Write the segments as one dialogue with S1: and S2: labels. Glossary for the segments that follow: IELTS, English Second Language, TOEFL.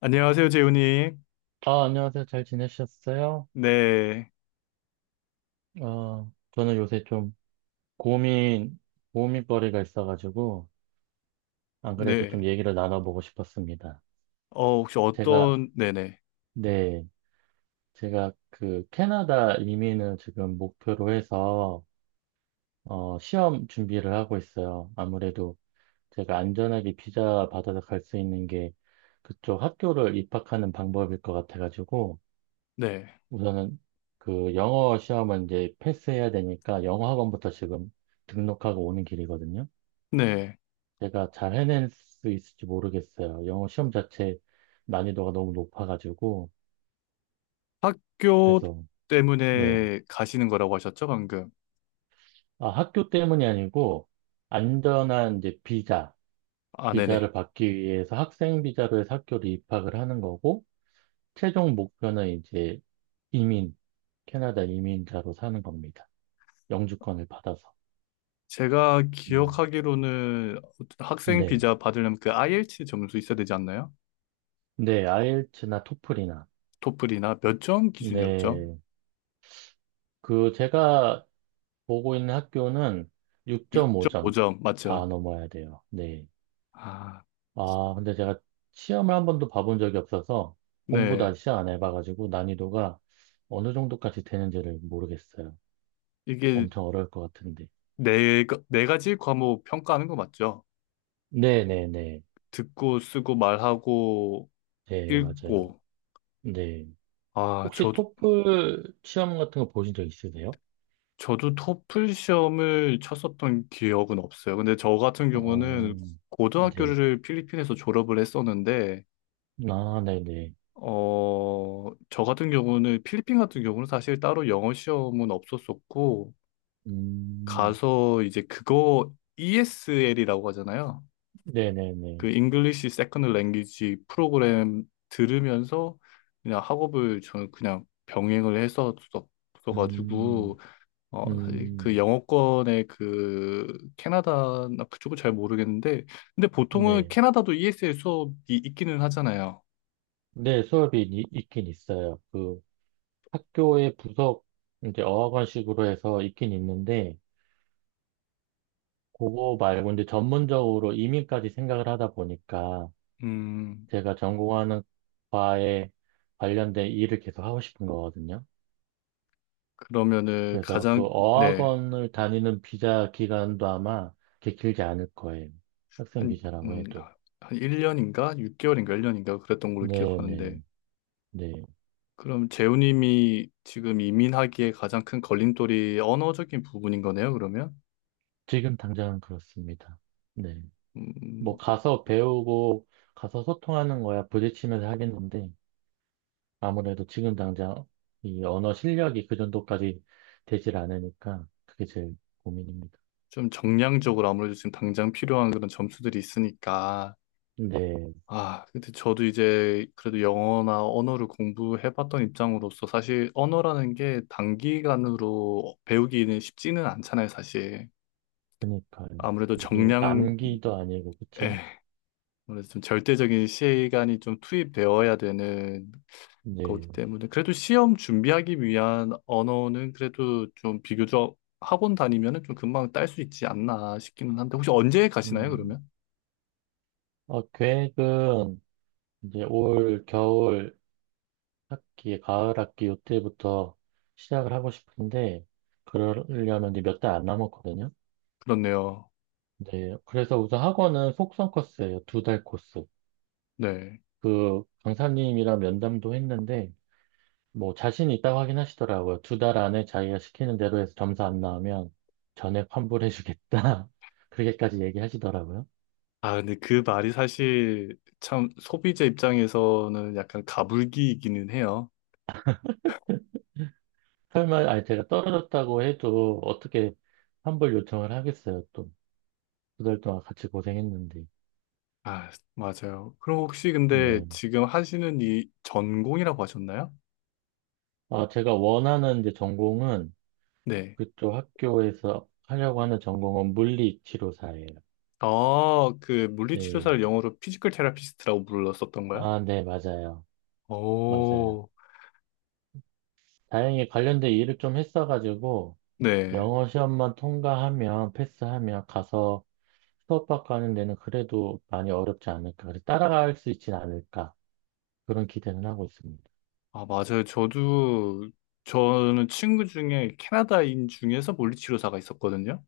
S1: 안녕하세요, 재훈님.
S2: 아, 안녕하세요. 잘 지내셨어요?
S1: 네,
S2: 저는 요새 좀 고민, 고민거리가 있어가지고, 안 그래도 좀
S1: 네.
S2: 얘기를 나눠보고 싶었습니다.
S1: 혹시
S2: 제가,
S1: 어떤, 네네,
S2: 네, 제가 그 캐나다 이민을 지금 목표로 해서, 시험 준비를 하고 있어요. 아무래도 제가 안전하게 비자 받아서 갈 수 있는 게 그쪽 학교를 입학하는 방법일 것 같아가지고,
S1: 네,
S2: 우선은 그 영어 시험은 이제 패스해야 되니까 영어 학원부터 지금 등록하고 오는 길이거든요.
S1: 네.
S2: 제가 잘 해낼 수 있을지 모르겠어요. 영어 시험 자체 난이도가 너무 높아가지고
S1: 학교
S2: 그래서. 네.
S1: 때문에 가시는 거라고 하셨죠, 방금?
S2: 아, 학교 때문이 아니고 안전한 이제
S1: 아, 네네.
S2: 비자를 받기 위해서 학생 비자로 해서 학교를 입학을 하는 거고 최종 목표는 이제 이민, 캐나다 이민자로 사는 겁니다. 영주권을 받아서.
S1: 제가
S2: 음,
S1: 기억하기로는 학생
S2: 네.
S1: 비자 받으려면 그 IELT 점수 있어야 되지 않나요?
S2: 네, 아이엘츠나 토플이나.
S1: 토플이나 몇 점 기준이었죠?
S2: 네, 그 제가 보고 있는 학교는 6.5점
S1: 6.5점, 맞죠?
S2: 다 넘어야 돼요. 네.
S1: 아,
S2: 아, 근데 제가 시험을 한 번도 봐본 적이 없어서 공부도
S1: 네.
S2: 아직 시작 안 해봐가지고 난이도가 어느 정도까지 되는지를 모르겠어요.
S1: 이게
S2: 엄청 어려울 것 같은데.
S1: 네, 네 가지 과목 평가하는 거 맞죠?
S2: 네네네. 네,
S1: 듣고, 쓰고, 말하고,
S2: 네. 네, 맞아요.
S1: 읽고.
S2: 네.
S1: 아,
S2: 혹시
S1: 저,
S2: 토플 시험 같은 거 보신 적 있으세요?
S1: 저도 토플 시험을 쳤었던 기억은 없어요. 근데 저 같은 경우는
S2: 어, 네.
S1: 고등학교를 필리핀에서 졸업을 했었는데,
S2: 아, 네네.
S1: 저 같은 경우는 필리핀 같은 경우는 사실 따로 영어 시험은 없었었고,
S2: 음,
S1: 가서 이제 그거 ESL이라고 하잖아요.
S2: 네네네.
S1: 그 English Second Language 프로그램 들으면서 그냥 학업을 저는 그냥 병행을 했었어가지고,
S2: 음,
S1: 사실 그
S2: 음,
S1: 영어권의 그 캐나다나 그쪽은 잘 모르겠는데, 근데 보통은
S2: 네.
S1: 캐나다도 ESL 수업이 있기는 하잖아요.
S2: 네, 수업이 있긴 있어요. 그 학교의 부속 이제 어학원식으로 해서 있긴 있는데, 그거 말고 이제 전문적으로 이민까지 생각을 하다 보니까
S1: 음,
S2: 제가 전공하는 과에 관련된 일을 계속 하고 싶은 거거든요.
S1: 그러면은
S2: 그래서 그
S1: 가장, 네,
S2: 어학원을 다니는 비자 기간도 아마 그렇게 길지 않을 거예요. 학생
S1: 한,
S2: 비자라고
S1: 음,
S2: 해도.
S1: 아, 한 1년인가? 6개월인가? 1년인가? 그랬던 걸로
S2: 네,
S1: 기억하는데,
S2: 네, 네.
S1: 그럼 재우님이 지금 이민하기에 가장 큰 걸림돌이 언어적인 부분인 거네요, 그러면?
S2: 지금 당장은 그렇습니다. 네. 뭐
S1: 음,
S2: 가서 배우고 가서 소통하는 거야 부딪히면서 하겠는데 아무래도 지금 당장 이 언어 실력이 그 정도까지 되질 않으니까 그게 제일 고민입니다.
S1: 좀 정량적으로 아무래도 지금 당장 필요한 그런 점수들이 있으니까,
S2: 네,
S1: 아, 근데 저도 이제 그래도 영어나 언어를 공부해봤던 입장으로서 사실 언어라는 게 단기간으로 배우기는 쉽지는 않잖아요, 사실.
S2: 그러니까요.
S1: 아무래도
S2: 이게
S1: 정량,
S2: 암기도 아니고
S1: 에,
S2: 그쵸?
S1: 아무래도 좀 절대적인 시간이 좀 투입되어야 되는 거기
S2: 네.
S1: 때문에 그래도 시험 준비하기 위한 언어는 그래도 좀 비교적 학원 다니면은 좀 금방 딸 수 있지 않나 싶기는 한데 혹시 언제 가시나요,
S2: 음,
S1: 그러면?
S2: 계획은 이제 올 겨울 학기, 가을 학기 요때부터 시작을 하고 싶은데 그러려면 이제 몇 달 안 남았거든요.
S1: 그렇네요.
S2: 네, 그래서 우선 학원은 속성 코스예요. 두 달 코스.
S1: 네.
S2: 그 강사님이랑 면담도 했는데 뭐 자신 있다고 하긴 하시더라고요. 두 달 안에 자기가 시키는 대로 해서 점수 안 나오면 전액 환불해주겠다. 그렇게까지 얘기하시더라고요.
S1: 아, 근데 그 말이 사실 참 소비자 입장에서는 약간 가불기이기는 해요.
S2: 설마 아니 제가 떨어졌다고 해도 어떻게 환불 요청을 하겠어요, 또. 두 달 동안 같이 고생했는데.
S1: 아, 맞아요. 그럼 혹시 근데
S2: 네.
S1: 지금 하시는 이 전공이라고 하셨나요?
S2: 아, 제가 원하는 이제 전공은
S1: 네.
S2: 그쪽 학교에서 하려고 하는 전공은 물리치료사예요.
S1: 아, 그
S2: 네.
S1: 물리치료사를 영어로 피지컬 테라피스트라고 불렀었던 거야?
S2: 아, 네, 맞아요. 맞아요.
S1: 오,
S2: 다행히 관련된 일을 좀 했어가지고
S1: 네.
S2: 영어 시험만 통과하면, 패스하면 가서 수업받고 하는 데는 그래도 많이 어렵지 않을까. 그래서 따라갈 수 있진 않을까. 그런 기대는 하고 있습니다.
S1: 아, 맞아요. 저는 친구 중에 캐나다인 중에서 물리치료사가 있었거든요.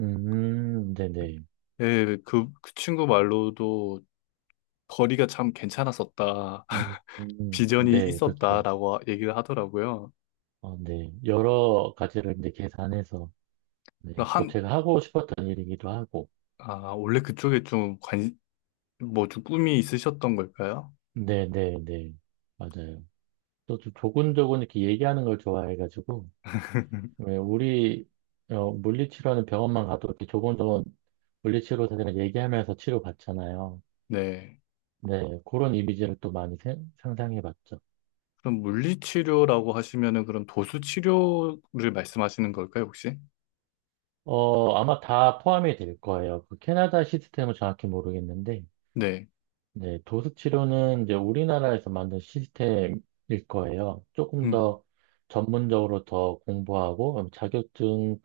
S2: 네네.
S1: 예, 그 친구 말로도 거리가 참 괜찮았었다. 비전이
S2: 네, 그렇죠.
S1: 있었다라고 얘기를 하더라고요.
S2: 어, 네. 여러 가지를 이제 계산해서, 네.
S1: 그래서
S2: 또
S1: 한,
S2: 제가 하고 싶었던 일이기도 하고.
S1: 아, 원래 그쪽에 좀 관, 뭐 좀 꿈이 있으셨던 걸까요?
S2: 네네네. 맞아요. 또 조곤조곤 이렇게 얘기하는 걸 좋아해가지고, 왜 우리 물리치료하는 병원만 가도 이렇게 조곤조곤 물리치료사들이랑 얘기하면서 치료받잖아요.
S1: 네.
S2: 네, 그런 이미지를 또 많이 상상해봤죠.
S1: 그럼 물리치료라고 하시면은 그럼 도수치료를 말씀하시는 걸까요, 혹시?
S2: 아마 다 포함이 될 거예요. 그 캐나다 시스템은 정확히 모르겠는데.
S1: 네.
S2: 네, 도수치료는 이제 우리나라에서 만든 시스템일 거예요. 조금
S1: 음,
S2: 더 전문적으로 더 공부하고 자격증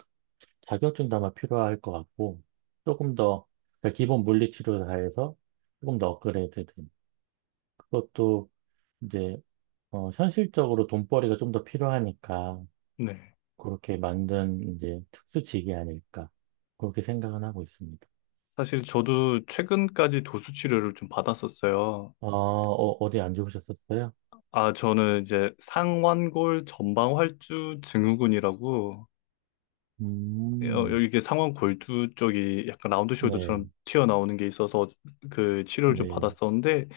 S2: 자격증도 아마 필요할 것 같고, 조금 더, 그러니까 기본 물리치료 다 해서 조금 더 업그레이드 된. 그것도 이제 현실적으로 돈벌이가 좀 더 필요하니까,
S1: 네.
S2: 그렇게 만든 이제 특수직이 아닐까. 그렇게 생각은 하고 있습니다.
S1: 사실 저도 최근까지 도수치료를 좀 받았었어요.
S2: 디안 좋으셨었어요?
S1: 아, 저는 이제 상완골 전방활주 증후군이라고
S2: 음,
S1: 여기 이게 상원 골두 쪽이 약간 라운드
S2: 네,
S1: 숄더처럼 튀어나오는 게 있어서 그 치료를 좀
S2: 네.
S1: 받았었는데,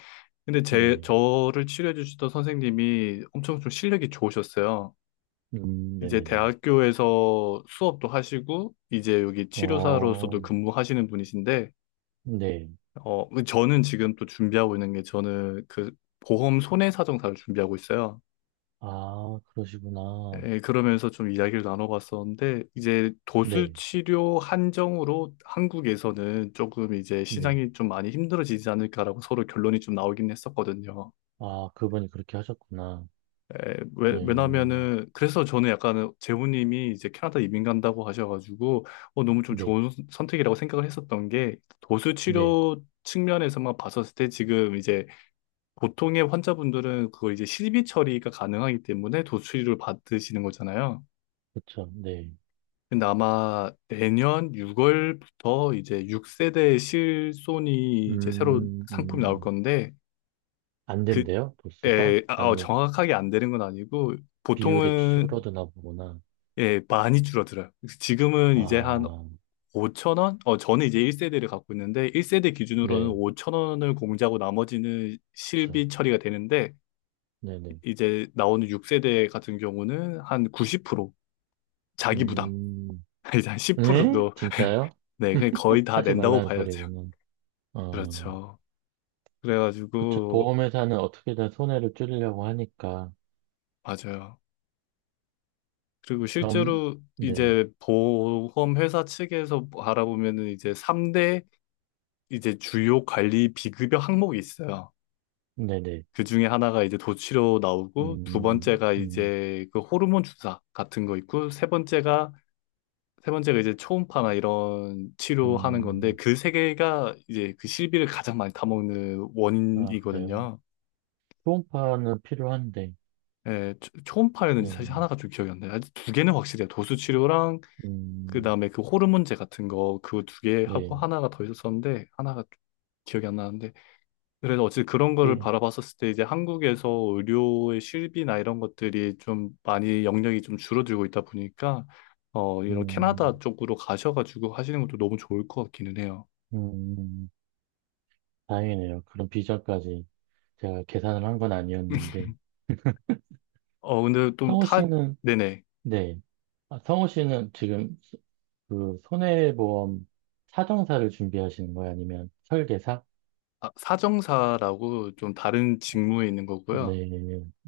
S1: 근데 제,
S2: 네.
S1: 저를 치료해 주시던 선생님이 엄청 좀 실력이 좋으셨어요. 이제
S2: 네네네.
S1: 대학교에서 수업도 하시고, 이제 여기
S2: 어,
S1: 치료사로서도 근무하시는 분이신데,
S2: 네.
S1: 저는 지금 또 준비하고 있는 게 저는 그 보험 손해사정사를 준비하고 있어요.
S2: 아, 그러시구나.
S1: 예, 그러면서 좀 이야기를 나눠봤었는데, 이제
S2: 네,
S1: 도수치료 한정으로 한국에서는 조금 이제
S2: 네.
S1: 시장이 좀 많이 힘들어지지 않을까라고 서로 결론이 좀 나오긴 했었거든요.
S2: 아, 그분이 그렇게 하셨구나.
S1: 예, 왜,
S2: 네,
S1: 왜냐면은, 그래서 저는 약간 재훈님이 이제 캐나다 이민 간다고 하셔가지고, 너무 좀
S2: 네,
S1: 좋은 선택이라고 생각을 했었던 게,
S2: 네.
S1: 도수치료 측면에서만 봤었을 때 지금 이제 보통의 환자분들은 그걸 이제 실비 처리가 가능하기 때문에 도수치료를 받으시는 거잖아요.
S2: 그쵸, 네.
S1: 근데 아마 내년 6월부터 이제 6세대 실손이 이제 새로
S2: 음,
S1: 상품이 나올
S2: 음.
S1: 건데
S2: 안 된대요? 도수가?
S1: 그에
S2: 아니면
S1: 정확하게 안 되는 건 아니고
S2: 비율이
S1: 보통은
S2: 줄어드나 보구나.
S1: 예, 많이 줄어들어요. 지금은 이제 한
S2: 아,
S1: 5천 원? 저는 이제 1세대를 갖고 있는데 1세대 기준으로는
S2: 네,
S1: 5천 원을 공제하고 나머지는
S2: 그쵸.
S1: 실비 처리가 되는데
S2: 네네.
S1: 이제 나오는 6세대 같은 경우는 한 90% 자기 부담,
S2: 음,
S1: 이제 한 10%
S2: 네?
S1: 정도.
S2: 진짜요?
S1: 네, 그냥 거의 다
S2: 하지
S1: 낸다고
S2: 말라는
S1: 봐야죠.
S2: 소리구나. 어,
S1: 그렇죠.
S2: 그쵸.
S1: 그래가지고,
S2: 보험회사는 어떻게든 손해를 줄이려고 하니까.
S1: 맞아요. 그리고
S2: 점,
S1: 실제로
S2: 네,
S1: 이제 보험 회사 측에서 알아보면은 이제 3대 이제 주요 관리 비급여 항목이 있어요.
S2: 네네.
S1: 그 중에 하나가 이제 도치료 나오고, 두
S2: 음,
S1: 번째가
S2: 음,
S1: 이제 그 호르몬 주사 같은 거 있고, 세 번째가 이제 초음파나 이런 치료하는 건데,
S2: 음,
S1: 그 세 개가 이제 그 실비를 가장 많이 타먹는
S2: 아, 그래요.
S1: 원인이거든요.
S2: 초음파는 필요한데,
S1: 예, 초파였는지
S2: 네,
S1: 사실 하나가 좀 기억이 안 나요. 아직 두 개는 확실해요. 도수치료랑 그
S2: 음,
S1: 다음에 그 호르몬제 같은 거 그거 두 개 하고
S2: 네,
S1: 하나가 더 있었었는데 하나가 기억이 안 나는데 그래서 어쨌든 그런 거를
S2: 이게,
S1: 바라봤었을 때 이제 한국에서 의료의 실비나 이런 것들이 좀 많이 영역이 좀 줄어들고 있다 보니까 이런 캐나다
S2: 음,
S1: 쪽으로 가셔가지고 하시는 것도 너무 좋을 것 같기는 해요.
S2: 음, 음. 다행이네요. 그런 비전까지 제가 계산을 한 건 아니었는데,
S1: 어 근데 좀
S2: 성우
S1: 타
S2: 씨는,
S1: 네네.
S2: 네, 아, 성우 씨는 지금 그 손해보험 사정사를 준비하시는 거예요? 아니면 설계사?
S1: 아, 사정사라고 좀 다른 직무에 있는 거고요.
S2: 네,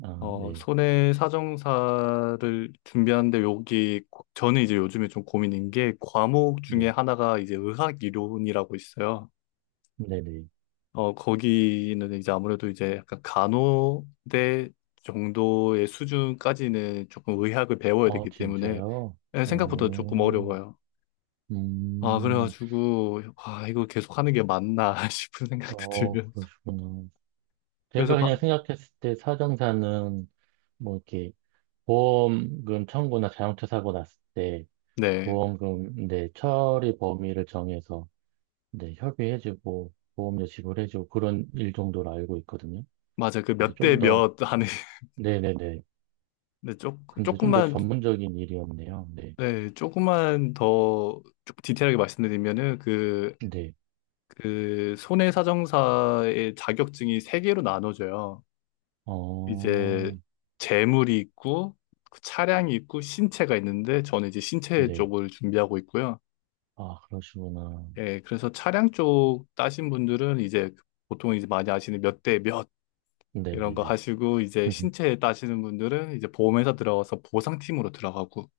S2: 아, 네,
S1: 손해사정사를 준비하는데 여기 저는 이제 요즘에 좀 고민인 게 과목
S2: 네,
S1: 중에 하나가 이제 의학이론이라고 있어요.
S2: 네네.
S1: 거기는 이제 아무래도 이제 약간 간호대 정도의 수준까지는 조금 의학을 배워야
S2: 아,
S1: 되기 때문에
S2: 진짜요?
S1: 예, 생각보다 조금
S2: 어,
S1: 어려워요. 아,
S2: 음,
S1: 그래가지고 아, 이거 계속 하는 게 맞나 싶은 생각도 들면서
S2: 그러시구나.
S1: 그래서
S2: 제가
S1: 바,
S2: 그냥 생각했을 때 사정사는 뭐 이렇게 보험금 청구나 자동차 사고 났을 때
S1: 네.
S2: 보험금, 네, 처리 범위를 정해서 네, 협의해주고 보험료 지불해주고 그런 일 정도로 알고 있거든요.
S1: 맞아. 그
S2: 근데
S1: 몇 대
S2: 좀 더,
S1: 몇 하는.
S2: 네네네. 근데 좀 더
S1: 조금만,
S2: 전문적인 일이었네요. 네,
S1: 네, 조금만 더 조금 디테일하게 말씀드리면은 그,
S2: 네.
S1: 그 손해사정사의 자격증이 세 개로 나눠져요.
S2: 어,
S1: 이제 재물이 있고 그 차량이 있고 신체가 있는데 저는 이제 신체
S2: 네.
S1: 쪽을 준비하고 있고요.
S2: 아, 그러시구나.
S1: 예, 그래서 차량 쪽 따신 분들은 이제 보통 이제 많이 아시는 몇 대 몇 이런 거
S2: 네네네.
S1: 하시고, 이제 신체 따시는 분들은 이제 보험회사 들어가서 보상팀으로 들어가고,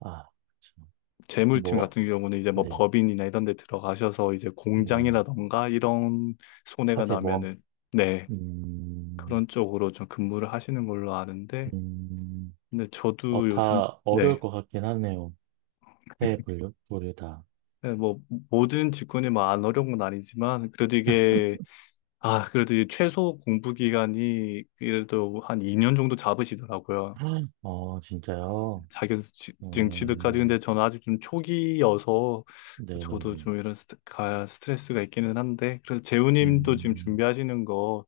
S2: 아, 참.
S1: 재물팀
S2: 뭐,
S1: 같은 경우는 이제 뭐
S2: 네,
S1: 법인이나 이런 데 들어가셔서 이제
S2: 네.
S1: 공장이라던가 이런 손해가
S2: 화재 모험.
S1: 나면은 네,
S2: 음,
S1: 그런 쪽으로 좀 근무를 하시는 걸로 아는데
S2: 음,
S1: 근데 저도 요즘.
S2: 다 어려울
S1: 네.
S2: 것 같긴 하네요. 새 분류, 분류 다.
S1: 네, 뭐 모든 직군이 뭐 안 어려운 건 아니지만 그래도 이게, 아, 그래도 이 최소 공부 기간이 그래도 한 2년 정도 잡으시더라고요.
S2: 어, 진짜요?
S1: 자격증 취득까지. 근데
S2: 음,
S1: 저는 아직 좀 초기여서 저도
S2: 네네네.
S1: 좀 이런 스트, 가, 스트레스가 있기는 한데 그래서 재우님도 지금
S2: 음,
S1: 준비하시는 거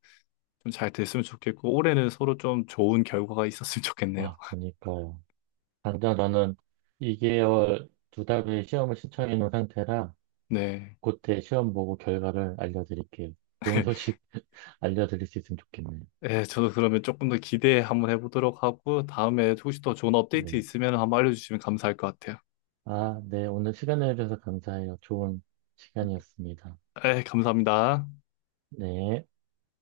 S1: 좀 잘 됐으면 좋겠고 올해는 서로 좀 좋은 결과가 있었으면 좋겠네요.
S2: 아, 그니까요. 당장 저는 2개월 두 달 후에 시험을 신청해 놓은 상태라
S1: 네.
S2: 그때 시험 보고 결과를 알려드릴게요. 좋은 소식 알려드릴 수 있으면 좋겠네요.
S1: 예, 저도 그러면 조금 더 기대 한번 해보도록 하고 다음에 혹시 더 좋은 업데이트
S2: 네.
S1: 있으면 한번 알려주시면 감사할 것 같아요.
S2: 아, 네. 오늘 시간 내주셔서 감사해요. 좋은 시간이었습니다.
S1: 예, 감사합니다.
S2: 네.